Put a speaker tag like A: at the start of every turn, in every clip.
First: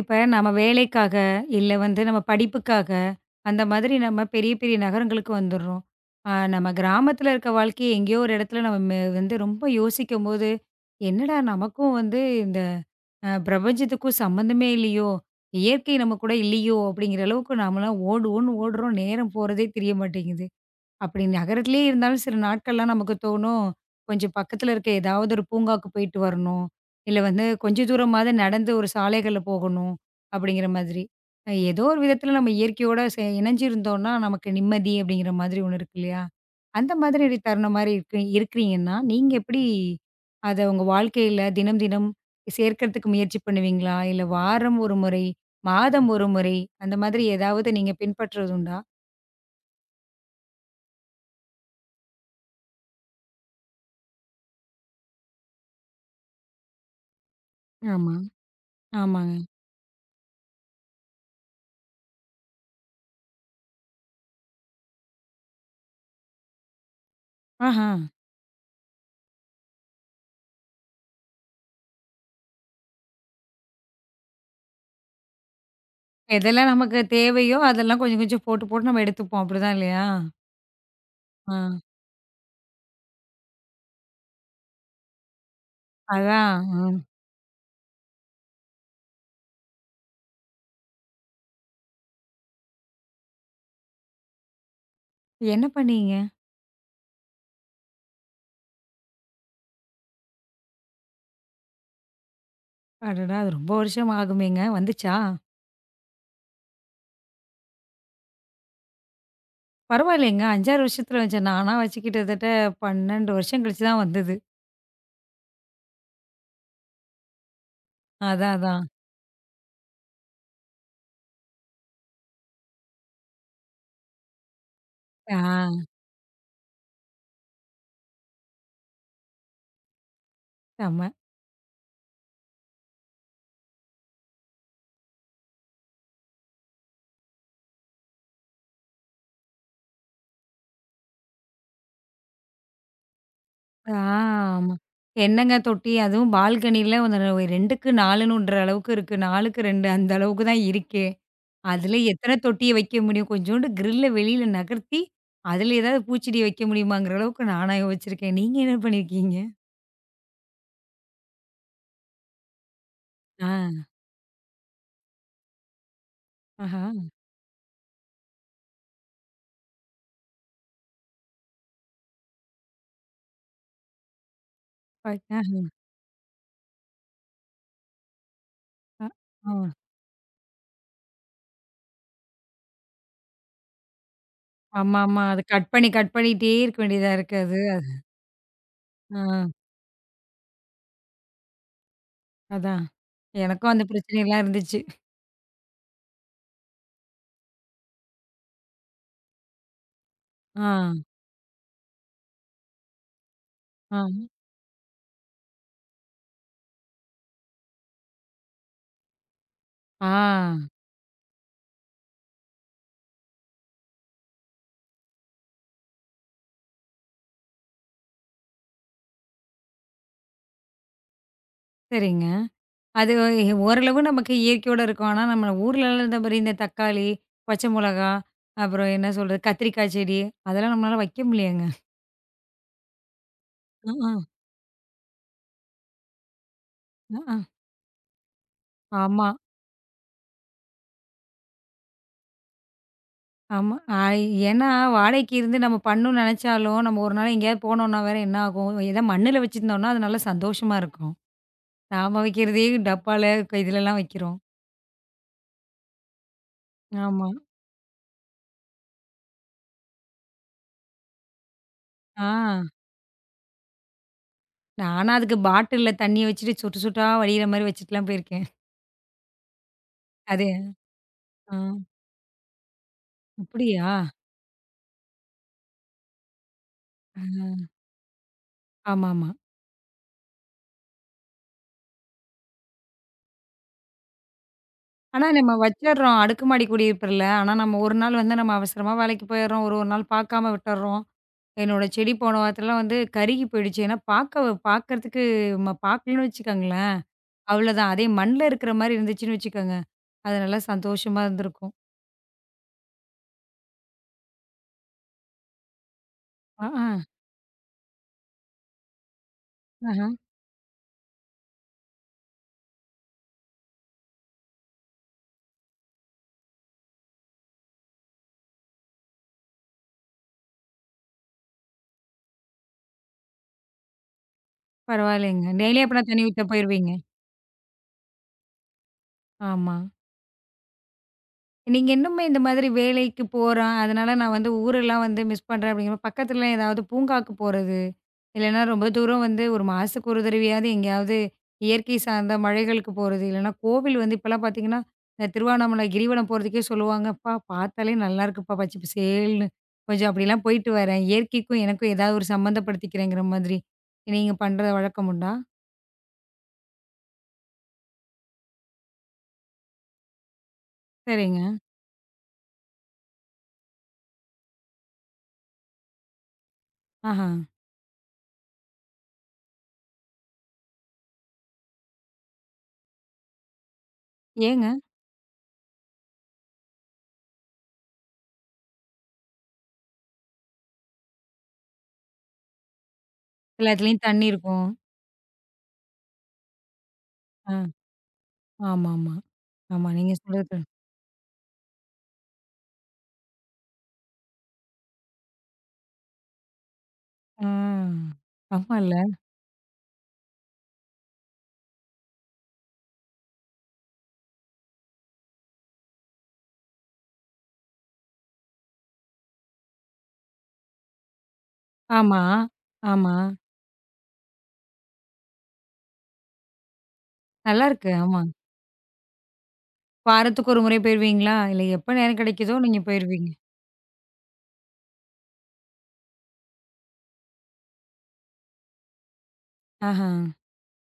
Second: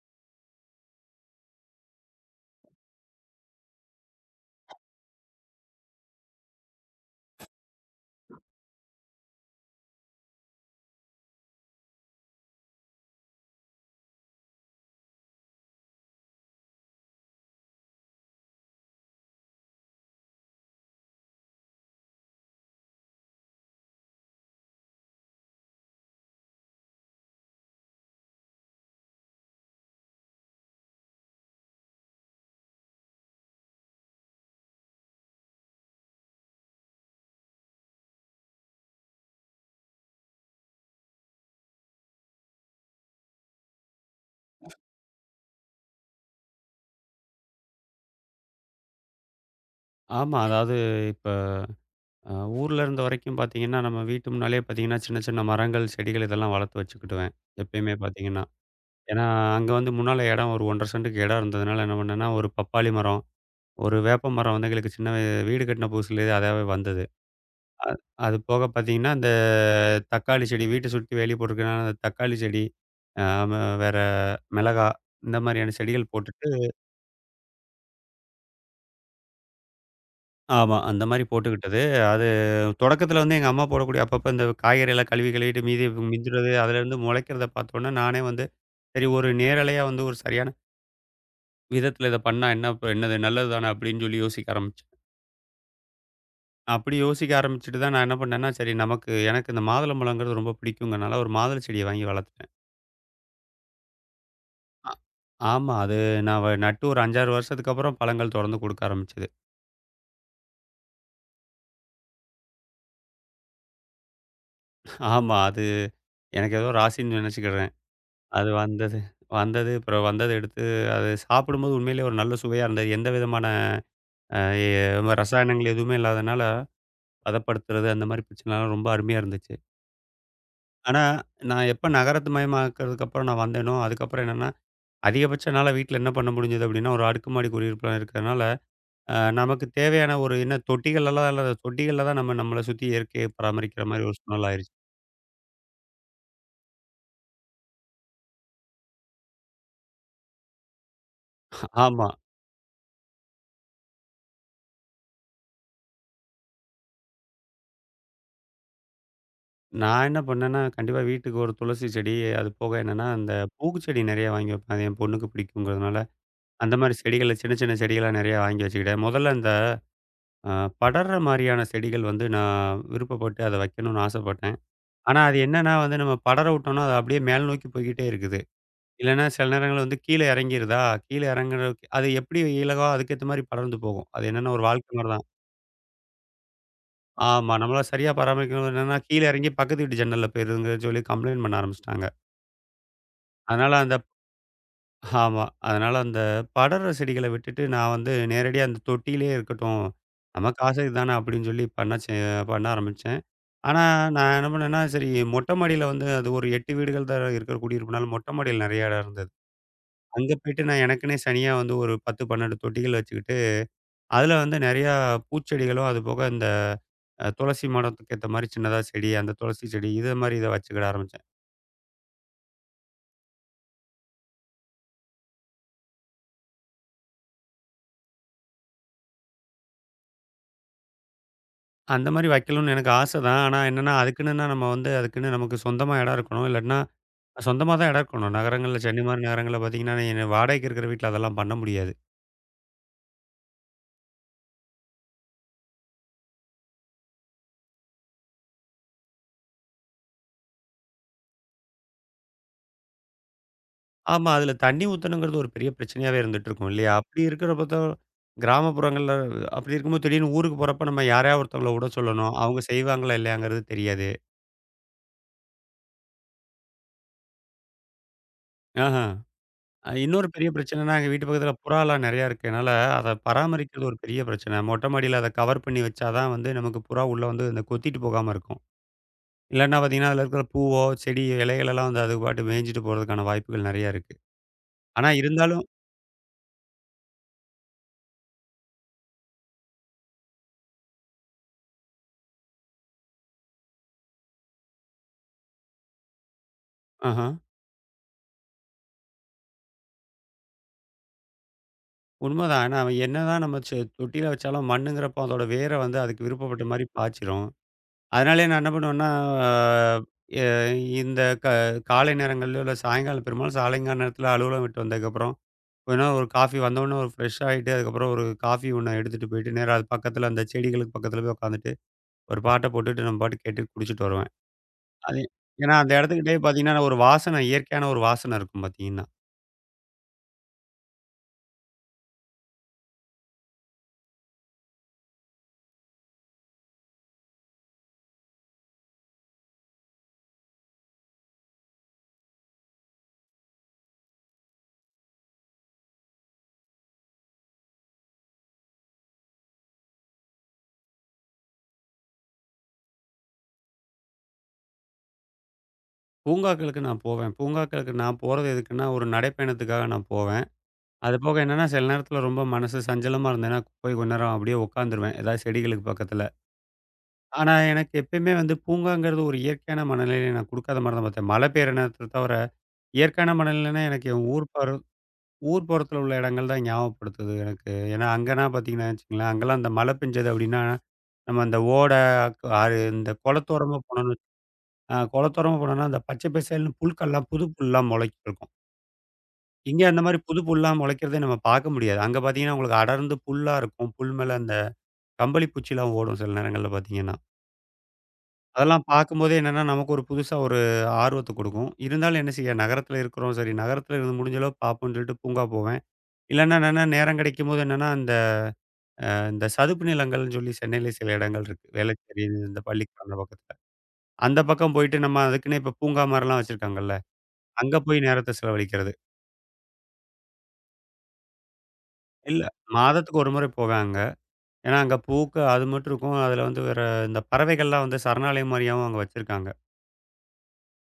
A: இப்ப நம்ம வேலைக்காக, இல்ல வந்து நம்ம படிப்புக்காக, அந்த மாதிரி நம்ம பெரிய பெரிய நகரங்களுக்கு வந்துடுறோம். நம்ம கிராமத்துல இருக்க வாழ்க்கைய எங்கேயோ ஒரு இடத்துல நம்ம வந்து ரொம்ப யோசிக்கும்போது, என்னடா நமக்கும் வந்து இந்த பிரபஞ்சத்துக்கும் சம்மந்தமே இல்லையோ! இயற்கை நம்ம கூட இல்லையோ! அப்படிங்கிற அளவுக்கு நாமலாம் ஓடு ஓடுன்னு ஓடுறோம். நேரம் போறதே தெரிய மாட்டேங்குது. அப்படி நகரத்திலேயே இருந்தாலும் சில நாட்கள்லாம் நமக்கு தோணும், கொஞ்சம் பக்கத்துல இருக்க ஏதாவது ஒரு பூங்காக்கு போயிட்டு வரணும். இல்ல வந்து கொஞ்ச தூரமாவது நடந்து ஒரு சாலைகள்ல போகணும், அப்படிங்கிற மாதிரி. ஏதோ ஒரு விதத்துல நம்ம இயற்கையோட இணைஞ்சிருந்தோம்னா, நமக்கு நிம்மதி அப்படிங்கிற மாதிரி ஒண்ணு இருக்கு இல்லையா? அந்த மாதிரி ஒரு தருணம் மாரி இருக்கிறீங்கன்னா, நீங்க எப்படி அத உங்க வாழ்க்கையில தினம், தினம் சேர்க்கிறதுக்கு முயற்சி பண்ணுவீங்களா? இல்ல வாரம் 1 முறை, மாதம் 1 முறை அந்த மாதிரி ஏதாவது நீங்க பின்பற்றுவது உண்டா?
B: ஆமா. அதாவது இப்ப அ ஊர்ல இருந்த வரைக்கும் பார்த்தீங்கன்னா, நம்ம வீட்டு முன்னாலயே பார்த்தீங்கன்னா, சின்ன சின்ன மரங்கள், செடிகள் இதெல்லாம் வளர்த்து வச்சுக்கிடுவேன். எப்பயுமே
A: ஆமா.
B: பார்த்தீங்கன்னா. ஏன்னா,
A: ஆமாங்க.
B: அங்க வந்து முன்னால இடம் ஒரு 1 1/2 சென்ட்டுக்கு இடம் இருந்ததுனால என்ன பண்ணேன்னா, ஒரு பப்பாளி மரம், ஒரு வேப்ப மரம் வந்து எங்களுக்கு சின்ன வ வீடு கட்டின புதுசுலயே அதாவே வந்தது. அ
A: ஆஹா.
B: அது போக பார்த்தீங்கன்னா, இந்த தக்காளி செடி வீட்ட சுத்தி வேலி போட்டிருக்கனால அந்த தக்காளி செடி, அ ம வேற மிளகா இந்த மாரியான செடிகள் போட்டுட்டு
A: எதெல்லாம் நமக்கு தேவையோ, அதெல்லாம் கொஞ்சம் கொஞ்சம் போட்டு, போட்டு நம்ம எடுத்துப்போம். அப்படிதான் இல்லையா?
B: ஆமா. அந்த மாரி
A: ஆ.
B: போட்டுக்கிட்டது. அது தொடக்கத்தில வந்து எங்க அம்மா போடக்கூடிய அப்பப்ப இந்த காய்கறிலாம் கழுவி கழுவிட்டு மிஞ்சுறது,
A: அதான். ம்.
B: அதுலேருந்து முளைக்கிறத பார்த்தோன்னே நானே வந்து, சரி ஒரு நேரலையா வந்து ஒரு சரியான விதத்தில இத பண்ணா என்ன இப்ப என்னது நல்லது தானே அப்படின்னு சொல்லி யோசிக்க ஆரம்பிச்சேன்.
A: என்ன பண்ணீங்க?
B: அப்படி யோசிக்க ஆரம்பிச்சுட்டு தான் நான் என்ன பண்ணேன்னா, சரி எனக்கு இந்த மாதுளம்பழங்கிறது ரொம்ப பிடிக்குங்கிறனால ஒரு மாதுளை செடிய வாங்கி வளர்த்துட்டேன்.
A: அடடா! அது ரொம்ப வருஷம் ஆகுமேங்க.
B: அ
A: வந்துச்சா?
B: ஆமா. அது நான் நட்டு ஒரு 5, 6 வருஷத்துக்கு அப்புறம் பழங்கள் தொடர்ந்து குடுக்க ஆரம்பிச்சது.
A: பரவாயில்லைங்க. 5, 6 வருஷத்துல வந்துச்சா? நானா வச்சு கிட்டத்தட்ட 12 வருஷம் கழிச்சு தான் வந்தது.
B: ஆமா. அது எனக்கு ஏதோ ராசின்னு நினைச்சுக்கிடறது. அது
A: அதான், அதான்.
B: வந்தது வந்தது. அப்புறம் வந்தத எடுத்து அது சாப்பிடும்போது உண்மையிலேயே ஒரு நல்ல சுவையா இருந்தது. எந்த விதமான அ எ
A: ஆ.
B: ரசாயனங்கள் எதுவுமே இல்லாதனால பதப்படுத்துறது, அந்த மாரி பிரச்சனைலாம் ரொம்ப அருமையா இருந்துச்சு. ஆனா,
A: செம்ம.
B: நான் எப்ப நகரத்து மயமாக்குறதுக்கு அப்புறம் நான் வந்தேனோ, அதுக்கப்புறம் என்னன்னா, அதிகபட்சம் என்னால வீட்ல என்ன பண்ண முடிஞ்சது அப்படின்னா, ஒரு அடுக்குமாடி குடியிருப்புல இருக்கிறதுனால, நமக்கு தேவையான ஒரு என்ன தொட்டிகள்லாம் இல்ல தொட்டிகள்ல தான் நம்ம நம்மள சுத்தி இயற்கையை பராமரிக்கிற
A: ஆ,
B: மாரி ஒரு சூழல் ஆயிருச்சு.
A: ஆமா. என்னங்க தொட்டி, அதுவும் பால்கனில 2க்கு 4ன்னுன்ற அளவுக்கு இருக்கு. 4க்கு 2 அந்த அளவுக்கு தான் இருக்கே. அதுல
B: ஆமா.
A: எத்தன தொட்டிய வைக்க முடியும்? கொஞ்சோண்டு கிரில்ல வெளியில நகர்த்தி, அதுல ஏதாவது பூச்செடி வைக்க முடியுமாங்கிற அளவுக்கு நானா யோசிச்சிருக்கேன். நீங்க என்ன பண்ணியிருக்கீங்க?
B: நான் என்ன பண்ணேன்னா, கண்டிப்பா வீட்டுக்கு ஒரு துளசி செடி, அது போக என்னன்னா, அந்த
A: ஆ,
B: பூச்செடி நெறைய வாங்கி வைப்பேன். அது என் பொண்ணுக்கு பிடிக்குங்கிறதுனால, அந்த
A: ஆஹா.
B: மாரி செடிகள சின்ன, சின்ன செடிகளா நெறைய வாங்கி வச்சுக்கிட்டேன். முதல்ல இந்த அ படர்ற மாரியான செடிகள் வந்து நான் விருப்பப்பட்டு அத வைக்கணும்னு ஆசைப்பட்டேன்.
A: பட்
B: ஆனா, அது என்னன்னா வந்து நம்ம படர விட்டோம்னா, அது அப்படியே மேல் நோக்கி போய்க்கிட்டே இருக்குது.
A: ஆஹா.
B: இல்லன்னா சில
A: ஆ.
B: நேரங்கள்ல வந்து கீழ இறங்கிருதா, கீழ இறங்குறதுக்கு அது எப்படி இலகுவோ அதுக்கேத்த மாரி படர்ந்து போகும். அது என்னன்னா ஒரு வாழ்க்கை மாரி
A: ஆமாமா.
B: தான்.
A: அது கட் பண்ணி, கட் பண்ணிட்டே இருக்க வேண்டியதா இருக்கு
B: ஆமா.
A: அது.
B: நம்மள சரியா பராமரிக்கணும் என்னன்னா,
A: ஆ,
B: கீழ இறங்கி பக்கத்து வீட்டு ஜன்னல்ல போயிருதுங்கன்னு சொல்லி கம்ப்ளைண்ட் பண்ண ஆரம்பிச்சுட்டாங்க.
A: அதான். எனக்கும்
B: அதனால
A: அந்த
B: அந்த
A: பிரச்சனைலாம் இருந்துச்சு.
B: ஆமா. அதனால அந்த படர்ற செடிகள விட்டுட்டு, நான் வந்து நேரடியா அந்த தொட்டியிலேயே இருக்கட்டும். நம்ம
A: ஆ,
B: காசுக்கு தானே அப்படின்னு சொல்லி பண்ண ஆரம்பிச்சேன். ஆனா,
A: ஆ,
B: நான் என்ன பண்ணேன்னா, சரி மொட்டை மாடியில வந்து அது ஒரு 8 வீடுகள் தான் இருக்கிற குடியிருப்புனால மொட்டை மாடியில நெறைய இடம் இருந்தது.
A: ஆ.
B: அங்க போயிட்டு நான் எனக்குன்னே தனியா வந்து ஒரு 10, 12 தொட்டிகள் வச்சுக்கிட்டு, அதுல வந்து நெறையா பூச்செடிகளும், அதுபோக இந்த துளசி மடத்துக்கு ஏத்த மாரி சின்னதா செடி, அந்த துளசி செடி இத மாரி இத வச்சுக்கிட ஆரம்பிச்சேன்.
A: சரிங்க. அது ஓரளவு நமக்கு இயற்கையோட இருக்கும். ஆனா நம்ம ஊர்லலாம் இருந்த மாரி இந்த தக்காளி, பச்சை மிளகா, அப்புறம் என்ன சொல்றது? கத்திரிக்காய் செடி, அதெல்லாம் நம்மளால வைக்க முடியலங்க.
B: அந்த மாரி வைக்கணும்னு எனக்கு ஆசை தான். ஆனா
A: அ,
B: என்னன்னா,
A: ஆ,
B: அதுக்குன்னுன்னா நம்ம வந்து அதுக்குன்னு நமக்கு சொந்தமா இடம் இருக்கணும். இல்லாட்டினா
A: அ, ஆ.
B: சொந்தமா தான் இடம் இருக்கணும். நகரங்கள்ல சென்னை மாரி
A: ஆமா,
B: நகரங்கள்ல பார்த்தீங்கன்னா, என்ன வாடகைக்கு இருக்கிற வீட்ல அதெல்லாம் பண்ண முடியாது.
A: ஆமா. ஏன்னா வாடகைக்கு இருந்து நம்ம பண்ணணும்னு நெனச்சாலும், நம்ம ஒரு நாள் எங்கேயாவது போனோம்னா வேற என்ன ஆகும்? ஏதோ மண்ணுல வச்சிருந்தோம்னா, அது நல்லா சந்தோஷமா இருக்கும். நாம வைக்கிறதே டப்பால க இதுலலாம்
B: ஆமா,
A: வைக்கிறோம்.
B: அதுல தண்ணி ஊத்தணுங்கிறது ஒரு பெரிய பிரச்சனையாவே இருந்துட்டு இருக்கும் இல்லையா? அப்படி
A: ஆமா.
B: இருக்கிறப்பத்த கிராமப்புறங்கள்ல அப்படி இருக்கும்போது திடீர்னு ஊருக்கு போறப்ப நம்ம யாரையாவது ஒருத்தவங்கள விட
A: ஆ,
B: சொல்லணும். அவங்க செய்வாங்களா இல்லையாங்கிறது தெரியாது.
A: நானா அதுக்கு பாட்டில்ல தண்ணிய வச்சுட்டு சொட்டு சொட்டா வடியிற மாரி வச்சுட்டுலாம் போயிருக்கேன்.
B: ஆஹா. இன்னொரு
A: அது,
B: பெரிய பிரச்சனைன்னா, எங்க வீட்டு பக்கத்துல
A: ஆ,
B: புறாலாம் நெறையா இருக்கனால, அத பராமரிக்கிறது
A: அப்படியா?
B: ஒரு பெரிய பிரச்சனை. மொட்டை மாடியில அத கவர் பண்ணி வச்சா தான் வந்து நமக்கு புறா
A: ஆ,
B: உள்ள வந்து இந்த கொத்திட்டு போகாம இருக்கும்.
A: ஆமாமா.
B: இல்லன்னா பார்த்தீங்கன்னா, அதுல இருக்கிற பூவோ, செடி இலைகளெல்லாம் வந்து அது பாட்டுக்கு மேய்ஞ்சுட்டு போறதுக்கான வாய்ப்புகள் நெறையா இருக்கு. ஆனா
A: ஆனா நம்ம
B: இருந்தாலும்
A: வச்சர்றோம் அடுக்குமாடி குடியிருப்புல. ஆனா நம்ம ஒரு நாள் வந்து நம்ம அவசரமா வேலைக்கு போயிர்றோம். ஒரு ஒரு நாள் பார்க்காம விட்டர்றோம். என்னோட செடி போன வாரத்துலலாம் வந்து கருகி போயிடுச்சு. ஏன்னா பார்க்க பார்க்கறதுக்கு நம்ம பார்க்கலன்னு வச்சுக்கோங்களேன்,
B: ஆஹா.
A: அவ்வளோதான். அதே மண்ல இருக்கிற மாரி இருந்துச்சுன்னு வச்சுக்கோங்க, அது நல்லா சந்தோஷமா இருந்திருக்கும்.
B: உண்மதான். ஆனா, அவன் என்னதான் நம்ம தொட்டியில வச்சாலும் மண்ணுங்கிறப்போ அதோட வேர வந்து அதுக்கு
A: அ,
B: விருப்பப்பட்ட மாரி
A: ஆ,
B: பாய்ச்சிரும். அதனாலயே நான் என்ன பண்ணுவேன்னா,
A: ஆஹ,
B: ஆஹ், எ இந்த காலை நேரங்கள்லயோ இல்ல சாயங்காலம் பெரும்பாலும் சாலைங்கால நேரத்தில அலுவலகம் விட்டு வந்ததுக்கப்புறம், கொஞ்ச நேரம் ஒரு காஃபி வந்தோனே ஒரு ஃப்ரெஷ் ஆயிட்டு, அதுக்கப்புறம் ஒரு காஃபி ஒண்ணு எடுத்துட்டு போயிட்டு, நேரா அது பக்கத்தில அந்த செடிகளுக்கு பக்கத்தில போய் உட்காந்துட்டு, ஒரு பாட்ட போட்டுட்டு நம்ம பாட்டுக்கு கேட்டுட்டு குடிச்சிட்டு வருவேன். அது
A: பரவாயில்லைங்க.
B: ஏன்னா
A: டெய்லியும்
B: அந்த
A: அப்பனா தண்ணி
B: இடத்துக்கிட்டயே
A: ஊத்த
B: பார்த்தீங்கன்னா,
A: போயிருவீங்க?
B: ஒரு வாசனை இயற்கையான ஒரு வாசனை இருக்கும் பார்த்தீங்கன்னா.
A: ஆமா. நீங்க இன்னுமே இந்த மாதிரி வேலைக்கு போறேன், அதனால நான் வந்து ஊரெல்லாம் வந்து மிஸ் பண்றேன் அப்படிங்கிற பக்கத்துல ஏதாவது பூங்காக்கு போறது, இல்லைன்னா ரொம்ப தூரம் வந்து 1 மாசத்துக்கு ஒரு தடவையாவது எங்கேயாவது இயற்கை சார்ந்த மலைகளுக்கு போறது, இல்லைன்னா கோவில் வந்து இப்பலாம் பார்த்தீங்கன்னா, இந்த திருவண்ணாமலை கிரிவலம் போறதுக்கே சொல்லுவாங்க, "அப்பா பார்த்தாலே நல்லா இருக்குப்பா பச்சை பசேல்னு. கொஞ்சம் அப்படிலாம் போயிட்டு வரேன். இயற்கைக்கும் எனக்கும் ஏதாவது ஒரு சம்மந்தப்படுத்திக்கிறேங்கிற மாதிரி." நீங்க பண்ற வழக்கம் உண்டா?
B: பூங்காக்களுக்கு நான் போவேன். பூங்காக்களுக்கு நான் போறது எதுக்குன்னா, ஒரு நடைப்பயணத்துக்காக நான் போவேன். அது போக
A: சரிங்க.
B: என்னன்னா, சில நேரத்தில ரொம்ப மனசு சஞ்சலமா இருந்தேன்னா, போய் கொஞ்ச நேரம் அப்படியே உட்காந்துருவேன். ஏதாவது செடிகளுக்கு பக்கத்தில.
A: ஆஹா.
B: ஆனா, எனக்கு எப்பயுமே வந்து பூங்காங்கிறது ஒரு இயற்கையான மனநிலையை நான் குடுக்காத மாரி தான் பார்த்தேன். மழை பெய்ற நேரத்த தவிர, இயற்கையான மனநிலைன்னா எனக்கு என் ஊர் பர
A: ஏங்க?
B: ஊர் புறத்தில உள்ள இடங்கள் தான் ஞாபகப்படுத்துது எனக்கு. ஏன்னா, அங்கன்னா பார்த்தீங்கன்னா வச்சுக்கங்களேன், அங்கலாம் அந்த மழை பெஞ்சது அப்படின்னா, நம்ம அந்த ஓடை, ஆறு இந்த குளத்தோரமா
A: எல்லாத்துலயும்
B: போனோம்னு
A: தண்ணி இருக்கும்.
B: குளத்தோரமா போனோம்னா, அந்த பச்சை பசேல்னு புல்கள்லாம் புது
A: ஆ.
B: புல்லாம் முளைச்சிருக்கும்.
A: ஆமாமா. ஆமா.
B: இங்க
A: ஆமா,
B: அந்த
A: நீங்க
B: மாரி புது
A: சொல்றது
B: புல்லாம் முளைக்கிறதே நம்ம பார்க்க முடியாது. அங்க பார்த்தீங்கன்னா, உங்களுக்கு அடர்ந்து புல்லா இருக்கும். புல் மேல அந்த கம்பளி பூச்சிலாம் ஓடும் சில நேரங்கள்ல பார்த்தீங்கன்னா.
A: ஆ.
B: அதெல்லாம்
A: ஆமால்ல.
B: பார்க்கும்போதே என்னன்னா, நமக்கு ஒரு புதுசா ஒரு ஆர்வத்த குடுக்கும். இருந்தாலும் என்ன செய்ய நகரத்தில இருக்கிறோம் சரி, நகரத்தில இருந்து முடிஞ்ச அளவு பார்ப்போம்ன்னு சொல்லிட்டு பூங்கா போவேன். இல்லன்னா என்னன்னா, நேரம் கிடைக்கும்போது என்னன்னா, இந்த சதுப்பு நிலங்கள்ன்னு சொல்லி சென்னையில சில இடங்கள் இருக்கு.
A: ஆமா,
B: வேளச்சேரி இந்த
A: ஆமா.
B: பள்ளிக்கரண பக்கத்துல. அந்த பக்கம் போயிட்டு நம்ம அதுக்குன்னே இப்ப பூங்கா மாரிலாம் வச்சிருக்காங்கல்ல. அங்க
A: நல்லாருக்கு.
B: போய்
A: ஆமா.
B: நேரத்த செலவழிக்கிறது.
A: வாரத்துக்கு ஒரு முறை போயிருவீங்களா? இல்ல எப்ப நேரம்
B: இல்ல
A: கிடைக்குதோ நீங்க
B: மாதத்துக்கு
A: போயிருவீங்க.
B: ஒரு முறை போவேன் அங்க. ஏன்னா, அங்க பூக்கு அது மட்டும் இருக்கும். அதுல வந்து வேற இந்த பறவைகள்லாம் வந்து சரணாலயம் மாரியாவும் அங்க வச்சிருக்காங்க.
A: ஆஹா.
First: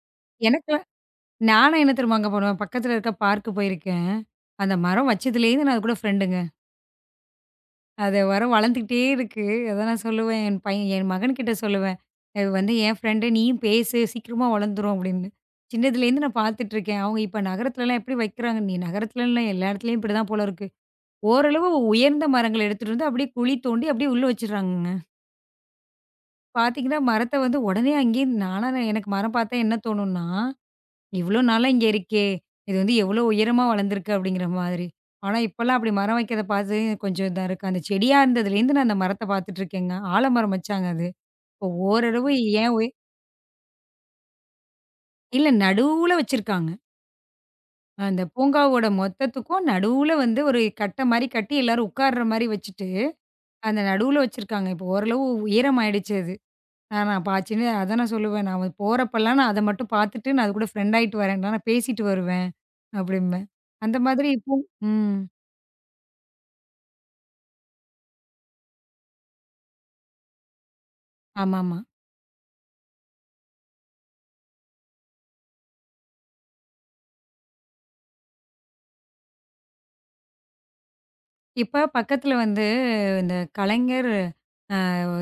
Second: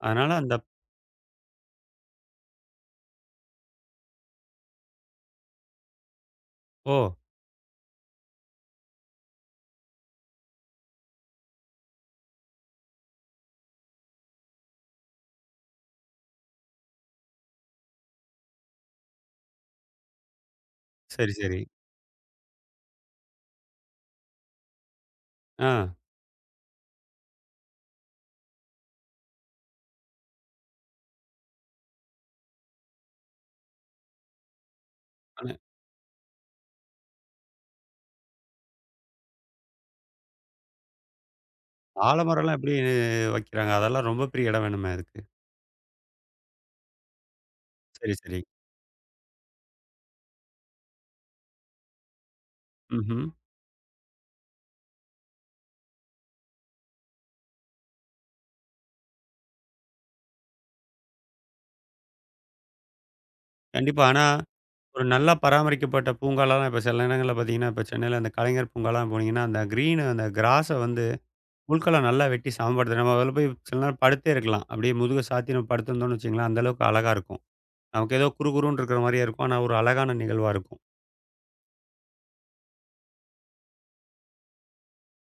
B: அதனால அந்த
A: எனக்குலாம் நானும் என்ன தெரியுமாங்க பண்ணுவேன், பக்கத்துல இருக்க பார்க்கு போயிருக்கேன். அந்த மரம் வச்சதுலேருந்து நான் அது கூட ஃப்ரெண்டுங்க.
B: ஓ!
A: அது மரம் வளர்ந்துக்கிட்டே இருக்கு. அதான் நான் சொல்லுவேன் என் பையன் என் மகன்கிட்ட சொல்லுவேன். "இது வந்து என் ஃப்ரெண்டு நீயும் பேசு சீக்கிரமா வளர்ந்துரும்" அப்படின்னு. சின்னதுலேருந்து நான் பார்த்துட்டுருக்கேன். அவங்க இப்ப நகரத்துலலாம் எப்படி வைக்கிறாங்க? நீ நகரத்துலன்னு இல்ல எல்லா இடத்துலயும் இப்படிதான் போல இருக்கு.
B: சரி, சரி.
A: ஓரளவு உயர்ந்த மரங்கள எடுத்துட்டு வந்து அப்படியே குழி தோண்டி அப்படியே உள்ள வச்சுடுறாங்கங்க.
B: ஆ.
A: பார்த்தீங்கன்னா, மரத்த வந்து உடனே அங்கேயே நானா நான் எனக்கு மரம் பார்த்தா என்ன தோணும்னா, "இவ்ளோ நாளா இங்க இருக்கே! இது வந்து எவ்ளோ உயரமா வளர்ந்திருக்கு" அப்படிங்கிற மாதிரி. ஆனா,
B: ஆனா
A: இப்பலாம் அப்படி மரம் வைக்கிறத பார்த்து கொஞ்சம் இதா இருக்கு. அந்த செடியா இருந்ததுலேருந்து நான் அந்த மரத்த பார்த்துட்டு இருக்கேங்க. ஆலமரம் வச்சாங்க அது. இப்போ ஓரளவு
B: ஆலமரம்லாம்
A: ஏன்
B: எப்படி
A: உய
B: வைக்கிறாங்க? அதெல்லாம் ரொம்ப பெரிய இடம் வேணுமே அதுக்கு.
A: இல்ல நடுவுல வச்சிருக்காங்க.
B: சரி,
A: அந்த
B: சரி.
A: பூங்காவோட மொத்தத்துக்கும் நடுவுல வந்து ஒரு கட்ட மாரி கட்டி எல்லாரும் உட்கார்ற மாரி வச்சுட்டு,
B: ம்ஹ்ம்.
A: அந்த நடுவுல வச்சிருக்காங்க. இப்போ ஓரளவு உயரம் ஆயிடுச்சு அது. ஆ நான் பாச்சின்னு அதான் நான் சொல்லுவேன். நான் போறப்பலாம் நான் அத மட்டும் பார்த்துட்டு, நான் அது கூட ஃப்ரெண்ட் ஆயிட்டு வரேன்டா, நான் பேசிட்டு வருவேன் அப்படிம்பேன். அந்த
B: கண்டிப்பா. ஆனா,
A: மாதிரி இப்போ
B: ஒரு
A: ம்.
B: நல்லா பராமரிக்கப்பட்ட பூங்காலாம் இப்ப சில நேரங்கள்ல பார்த்தீங்கன்னா, இப்ப சென்னையில அந்த கலைஞர் பூங்காலாம் போனீங்கன்னா, அந்த கிரீன் அந்த கிராஸ வந்து
A: ஆமாமா.
B: புற்கள நல்லா வெட்டி சமப்படுத்து. நம்ம அதுல போய் சில நேரம் படுத்தே இருக்கலாம். அப்படியே முதுக சாத்தி நம்ம படுத்திருந்தோம்னு வச்சுக்கங்களேன், அந்த அளவுக்கு அழகா இருக்கும். நமக்கு ஏதோ குறு குறுன்னு இருக்கிற மாரியே இருக்கும். ஆனா, ஒரு அழகான நிகழ்வா இருக்கும்.
A: இப்ப பக்கத்துல வந்து இந்த கலைஞர்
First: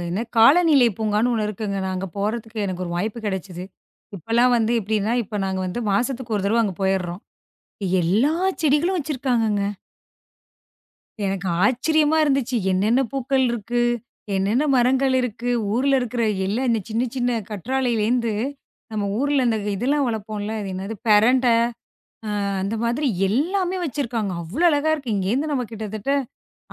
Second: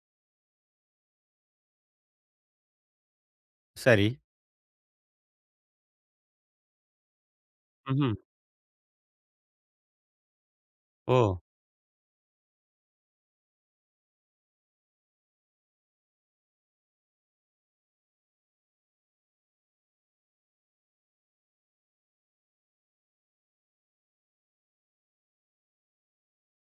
A: என்ன காலநிலை பூங்கான்னு ஒண்ணு இருக்குங்க. நான் அங்க போறதுக்கு எனக்கு ஒரு வாய்ப்பு கிடைச்சது.
B: சரி.
A: இப்பலாம் வந்து எப்படின்னா, இப்ப நாங்க வந்து மாசத்துக்கு ஒரு தடவ அங்க போயிடுறோம்.
B: ம்ஹ்ம்.
A: எல்லா செடிகளும் வச்சிருக்காங்கங்க.
B: ஓ!
A: எனக்கு ஆச்சரியமா இருந்துச்சு. என்னென்ன பூக்கள் இருக்கு? என்னென்ன மரங்கள் இருக்கு? ஊர்ல இருக்கிற எல்லா இந்த சின்ன சின்ன கற்றாழையிலேருந்து, நம்ம ஊர்ல இந்த இதெல்லாம் வளர்ப்போம்ல. அது என்னது பெரண்டை, அந்த மாதிரி எல்லாமே வச்சிருக்காங்க. அவ்ளோ அழகா இருக்கு. இங்கேருந்து நம்ம கிட்டத்தட்ட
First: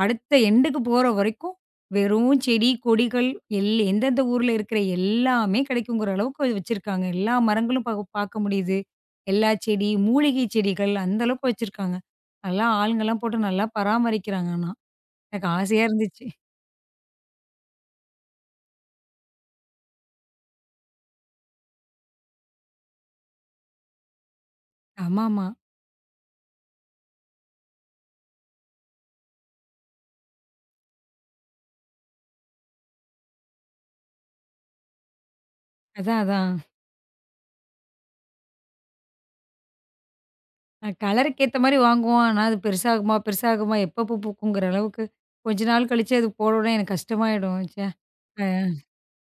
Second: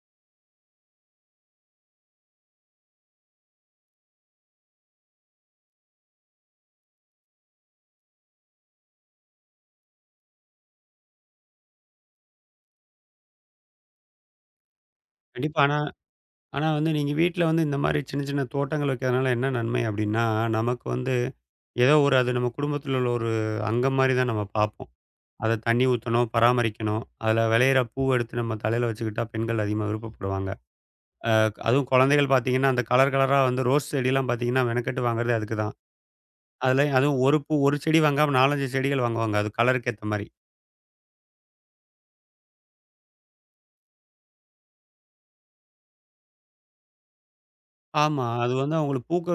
A: அடுத்த எண்டுக்கு போற வரைக்கும், வெறும் செடி, கொடிகள் எந்தெந்த ஊர்ல இருக்கிற எல்லாமே கிடைக்குங்கிற அளவுக்கு அது வச்சிருக்காங்க. எல்லா மரங்களும் பார்க்க முடியுது. எல்லா செடி, மூலிகை செடிகள் அந்த அளவுக்கு வச்சிருக்காங்க. நல்லா ஆளுங்கலாம் போட்டு நல்லா பராமரிக்கிறாங்க ஆனா. எனக்கு
B: கண்டிப்பா. ஆனா
A: ஆசையா இருந்துச்சு.
B: ஆனா வந்து நீங்க வீட்ல வந்து இந்த மாரி சின்ன சின்ன தோட்டங்கள் வைக்கிறதுனால என்ன நன்மை அப்டின்னா, நமக்கு வந்து ஏதோ ஒரு அது நம்ம குடும்பத்துல உள்ள ஒரு அங்கம் மாரி தான் நம்ம பார்ப்போம்.
A: ஆமாமா.
B: அத தண்ணி ஊத்தணும், பராமரிக்கணும். அதுல விளையிற பூவ எடுத்து நம்ம தலையில வச்சுக்கிட்டா பெண்கள் அதிகமா விருப்பப்படுவாங்க. அதுவும் குழந்தைகள் பார்த்தீங்கன்னா, அந்த கலர் கலரா வந்து ரோஸ் செடிலாம் பார்த்தீங்கன்னா, மெனக்கெட்டு வாங்குறதே அதுக்கு தான்.
A: அதான், அதான்.
B: அதுலயும் அதுவும் ஒரு பூ ஒரு செடி வாங்காம 4, 5 செடிகள் வாங்குவாங்க. அது கலருக்கு ஏத்த மாரி.
A: நான் கலருக்கு ஏத்த மாரி வாங்குவோம். ஆனா அது பெருசாகுமா, பெருசாகுமா, எப்ப பூக்குங்கிற அளவுக்கு கொஞ்ச நாள் கழிச்சு அது போடணும்னா எனக்கு கஷ்டமாயிடும். ச்சே!
B: ஆமா.
A: அ,
B: அது வந்து அவங்களுக்கு பூக்க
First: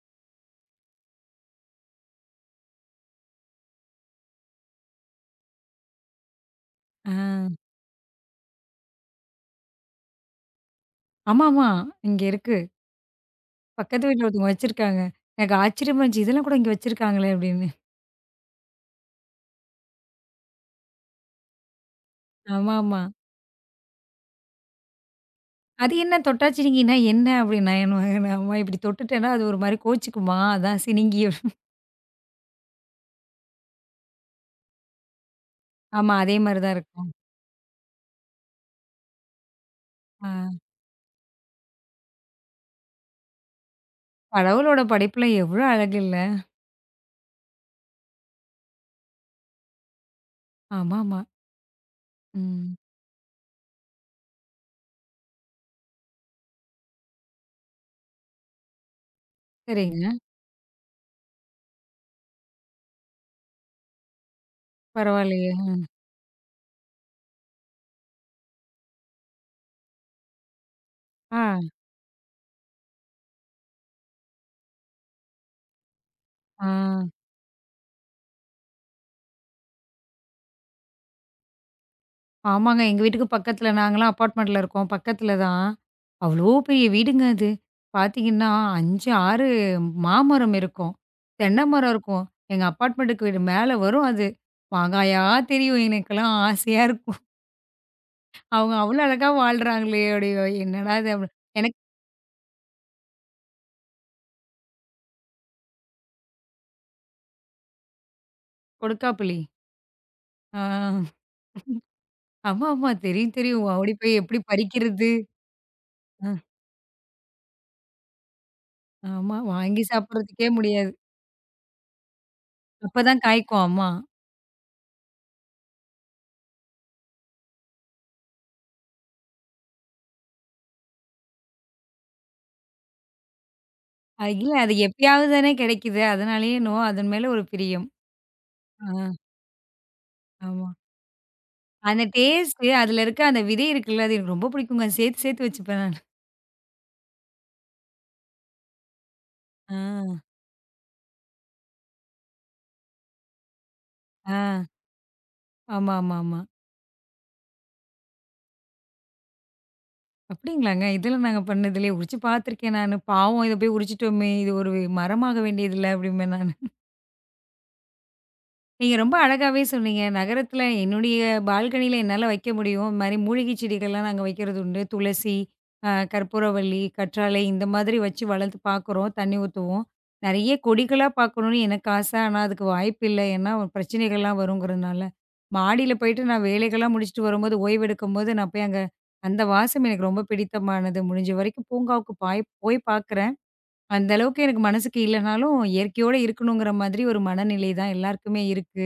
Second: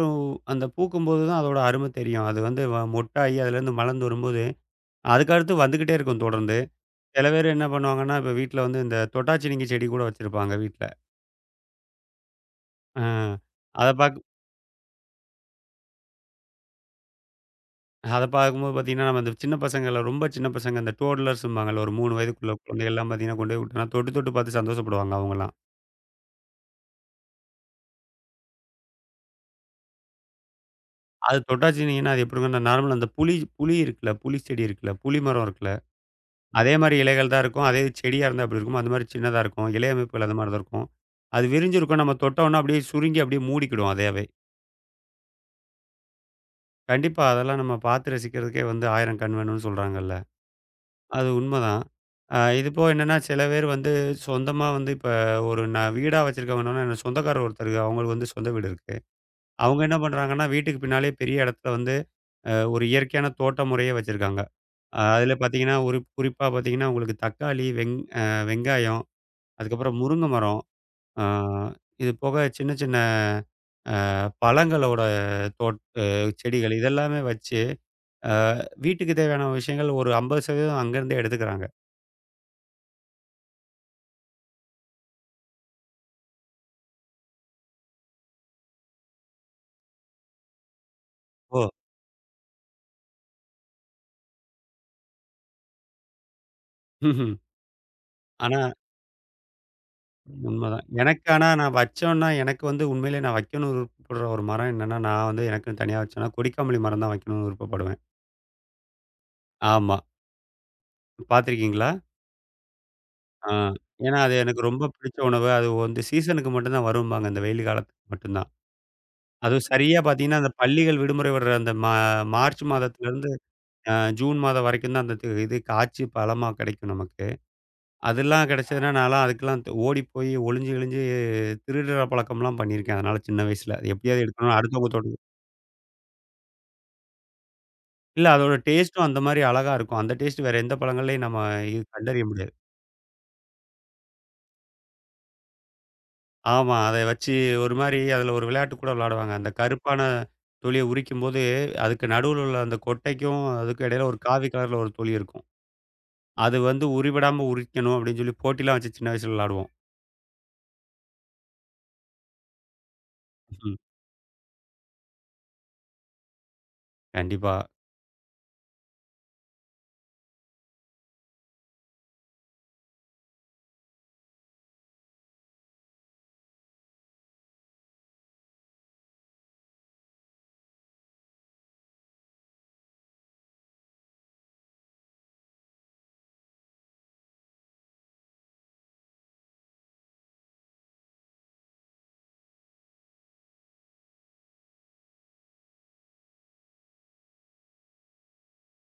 B: அந்த பூக்கும்போது தான் அதோட அரும தெரியும். அது வந்து மொட்டாயி அதுலேருந்து மலர்ந்து வரும்போது அதுக்கு அடுத்து வந்துகிட்டே இருக்கும் தொடர்ந்து.
A: ஆ.
B: சில பேர் என்ன பண்ணுவாங்கன்னா, இப்ப வீட்ல வந்து இந்த தொட்டாச்சினிங்கி செடி கூட வச்சிருப்பாங்க வீட்ல.
A: ஆமாமா. இங்க இருக்கு.
B: அ அத
A: பக்கத்து
B: பாக்
A: வீட்ல ஒருத்தவங்க வச்சிருக்காங்க. எனக்கு ஆச்சரியமா இருந்துச்சு. இதெல்லாம் கூட இங்க வச்சிருக்காங்களே! அப்படின்னு.
B: அத பார்க்கும்போது பார்த்தீங்கன்னா, நம்ம இந்த சின்ன பசங்கள ரொம்ப சின்ன பசங்க இந்த டோட்லர்ஸ்ம்பாங்கல்ல ஒரு 3 வயதுக்குள்ள
A: ஆமாமா.
B: குழந்தைகள்லாம் பார்த்தீங்கன்னா, கொண்டு போய் விட்டோம்னா தொட்டு, தொட்டு பார்த்து சந்தோஷப்படுவாங்க அவங்கலாம்.
A: அது என்ன தொட்டா சிணுங்கினா என்ன? அப்படின்னா என்ன ஆமா இப்படி தொட்டுட்டேன்னா அது ஒரு மாரி கோச்சுக்குமா, அதான் சிணுங்கி.
B: அது தொட்டாச்சினிங்கன்னா அது எப்படிங்கன்னா நார்மலா அந்த புளி புளி இருக்குல்ல, புளி செடி இருக்குல்ல, புளி மரம் இருக்குல்ல,
A: ஆமா அதே மாரி
B: அதே
A: தான்
B: மாரி
A: இருக்கும்.
B: இலைகள் தான் இருக்கும். அதே செடியா இருந்தா எப்படி இருக்கும்? அது மாரி சின்னதா இருக்கும். இலை அமைப்புகள் அது மாரி
A: ஆ
B: தான் இருக்கும். அது விரிஞ்சிருக்கும். நம்ம தொட்டோம்னா அப்படியே சுருங்கி அப்படியே மூடிக்கிடும் அதையவே.
A: கடவுளோட படைப்புல எவ்ளோ அழகு இல்ல?
B: கண்டிப்பா. அதெல்லாம் நம்ம பார்த்து ரசிக்கிறதுக்கே வந்து 1000 கண் வேணும்னு சொல்றாங்கல்ல.
A: ஆமாமா.
B: அது உண்மதான். இது
A: ம்.
B: போக என்னன்னா, சில பேர் வந்து சொந்தமா வந்து இப்ப ஒரு நான் வீடா வச்சிருக்கவங்க என்னன்னா, என்னோட சொந்தக்காரர் ஒருத்தருக்கு அவங்களுக்கு வந்து சொந்த வீடு இருக்கு. அவங்க என்ன
A: சரிங்க.
B: பண்றாங்கன்னா, வீட்டுக்கு பின்னாலயே பெரிய இடத்துல வந்து ஒரு இயற்கையான தோட்ட முறையே வச்சிருக்காங்க. அதில
A: பரவாயில்லையே.
B: பார்த்தீங்கன்னா, ஒரு குறிப்பா பார்த்தீங்கன்னா, உங்களுக்கு தக்காளி, வெங்காயம், அதுக்கப்புறம் முருங்க மரம், அ
A: ஆ,
B: இது போக சின்ன சின்ன அ பழங்களோட தோட் அ
A: ஆ.
B: செடிகள் இதெல்லாமே வச்சு அ வீட்டுக்கு தேவையான விஷயங்கள் ஒரு 50% அங்கருந்தே எடுத்துக்கிறாங்க.
A: ஆமாங்க. எங்க வீட்டுக்கு பக்கத்துல நாங்கலாம் அப்பார்ட்மெண்ட்ல இருக்கோம். பக்கத்துல தான். அவ்ளோ பெரிய வீடுங்க அது. பார்த்தீங்கன்னா, 5, 6 மாமரம் இருக்கும்.
B: ஓ!
A: தென்னை மரம் இருக்கும். எங்க அப்பார்ட்மெண்ட்டுக்கு வீடு மேல வரும் அது. மாங்காயா தெரியும். எனக்கெல்லாம் ஆசையா இருக்கும்.
B: ம்ஹ்ம். ஆனா
A: அவங்க அவ்ளோ அழகா வாழ்றாங்களே! அப்படியோ
B: உண்மதான்.
A: என்னடா இது
B: எனக்கு
A: அப்படி
B: ஆனா நான்
A: எனக்கு
B: வச்சோன்னா, எனக்கு வந்து உண்மையிலேயே நான் வைக்கணும்னு விருப்பப்படுற ஒரு மரம் என்னன்னா, நான் வந்து எனக்குன்னு தனியா வச்சேன்னா, கொடிக்காமலி மரம் தான் வைக்கணும்னு விருப்பப்படுவேன்.
A: கொடுக்காப்புளி.
B: ஆமா.
A: ஆ.
B: பார்த்துருக்கீங்களா?
A: ஆமாமா. தெரியும்,
B: ஆ.
A: தெரியும். ஓடி போய்
B: ஏன்னா அது
A: எப்படி
B: எனக்கு ரொம்ப
A: பறிக்கிறது?
B: பிடிச்ச உணவு. அது வந்து
A: அ,
B: சீசனுக்கு மட்டும் தான் வரும்பாங்க. இந்த வெயில் காலத்துக்கு மட்டும் தான்.
A: ஆமா.
B: அதுவும்
A: வாங்கி
B: சரியா பார்த்தீங்கன்னா,
A: சாப்பிடுறதுக்கே
B: அந்த
A: முடியாது.
B: பள்ளிகள் விடுமுறை விடுற அந்த மார்ச்
A: அப்பதான்
B: மாதத்துலருந்து
A: காய்க்கும். ஆமா.
B: அ ஜூன் மாதம் வரைக்கும் தான் அந்த இது காய்ச்சி பழமா கிடைக்கும் நமக்கு. அதெல்லாம் கிடைச்சதுனா, நான்லாம் அதுக்கெல்லாம் ஓடி போய் ஒளிஞ்சு கிழிஞ்சு திருடுற பழக்கம்லாம் பண்ணியிருக்கேன். அதனால சின்ன வயசுல. அது எப்படியாவது
A: இல்ல
B: எடுக்கணும்
A: அது
B: அடுத்தவங்க தோட்டத்து
A: எப்பயாவது தானே கிடைக்குது. அதனாலயே என்னவோ அதன் மேல ஒரு பிரியம்.
B: இல்ல அதோட டேஸ்ட்டும்
A: ஆ,
B: அந்த மாரி அழகா இருக்கும். அந்த டேஸ்ட் வேற
A: ஆமா.
B: எந்த பழங்கள்லயும் நம்ம இது
A: அந்த
B: கண்டறிய முடியாது.
A: டேஸ்ட்டு அதுல இருக்க அந்த விதை இருக்குல்ல, அது எனக்கு ரொம்ப பிடிக்குங்க. சேர்த்து சேர்த்து வச்சுப்பேன் நானு.
B: ஆமா. அத வச்சு ஒரு மாரி அதில ஒரு விளையாட்டு கூட விளையாடுவாங்க. அந்த
A: ஆ,
B: கருப்பான துளிய உரிக்கும்போது, அதுக்கு நடுவுல உள்ள அந்த கொட்டைக்கும், அதுக்கும் இடையில ஒரு
A: ஆ.
B: காவி கலர்ல ஒரு துளி இருக்கும்.
A: ஆமா, ஆமா, ஆமா.
B: அது வந்து உறிவிடாம உரிக்கணும் அப்படின்னு சொல்லி போட்டிலாம் வச்சு சின்ன வயசுல விளையாடுவோம்.
A: அப்படிங்களாங்க? இதெல்லாம் நாங்க பண்ணதில்லையே. உரிச்சு பார்த்துருக்கேன் நானு. பாவம் இத போய்
B: ம்.
A: உரிச்சுட்டோமே! இது ஒரு மரமாக வேண்டியதில்ல அப்படிம்பேன் நானு.
B: கண்டிப்பா.
A: நீங்க ரொம்ப அழகாவே சொன்னீங்க. நகரத்தில என்னுடைய பால்கனியில என்னால வைக்க முடியும். இது மாரி மூலிகை செடிகள்லாம் நாங்க வைக்கிறது உண்டு. துளசி, கற்பூரவள்ளி, கற்றாழை இந்த மாதிரி வச்சு வளர்த்து பார்க்குறோம். தண்ணி ஊத்துவோம். நெறைய கொடிகளா பார்க்கணும்னு எனக்கு ஆசை. ஆனா, அதுக்கு வாய்ப்பு இல்ல. ஏன்னா, ஒரு பிரச்சனைகள்லாம் வருங்கிறதுனால. மாடியில போயிட்டு நான் வேலைகள்லாம் முடிச்சுட்டு வரும்போது, ஓய்வெடுக்கும்போது நான் போய் அங்க அந்த வாசம் எனக்கு ரொம்ப பிடித்தமானது. முடிஞ்ச வரைக்கும் பூங்காவுக்கு போய் பார்க்குறேன். அந்த அளவுக்கு எனக்கு மனசுக்கு இல்லனாலும், இயற்கையோட இருக்கணுங்கிற மாதிரி ஒரு மனநிலை தான் எல்லாருக்குமே இருக்கு.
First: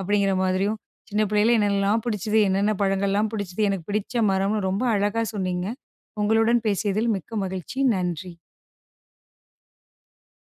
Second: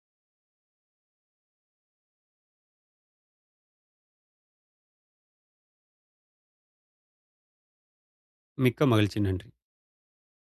A: அப்படிங்கிற மாதிரியும், சின்ன பிள்ளையில என்னெல்லாம் பிடிச்சது, என்னென்ன பழங்கள்லாம் பிடிச்சது, எனக்கு பிடிச்ச மரம்னு ரொம்ப அழகா சொன்னீங்க. உங்களுடன் பேசியதில் மிக்க மகிழ்ச்சி. நன்றி.
B: மிக்க மகிழ்ச்சி. நன்றி.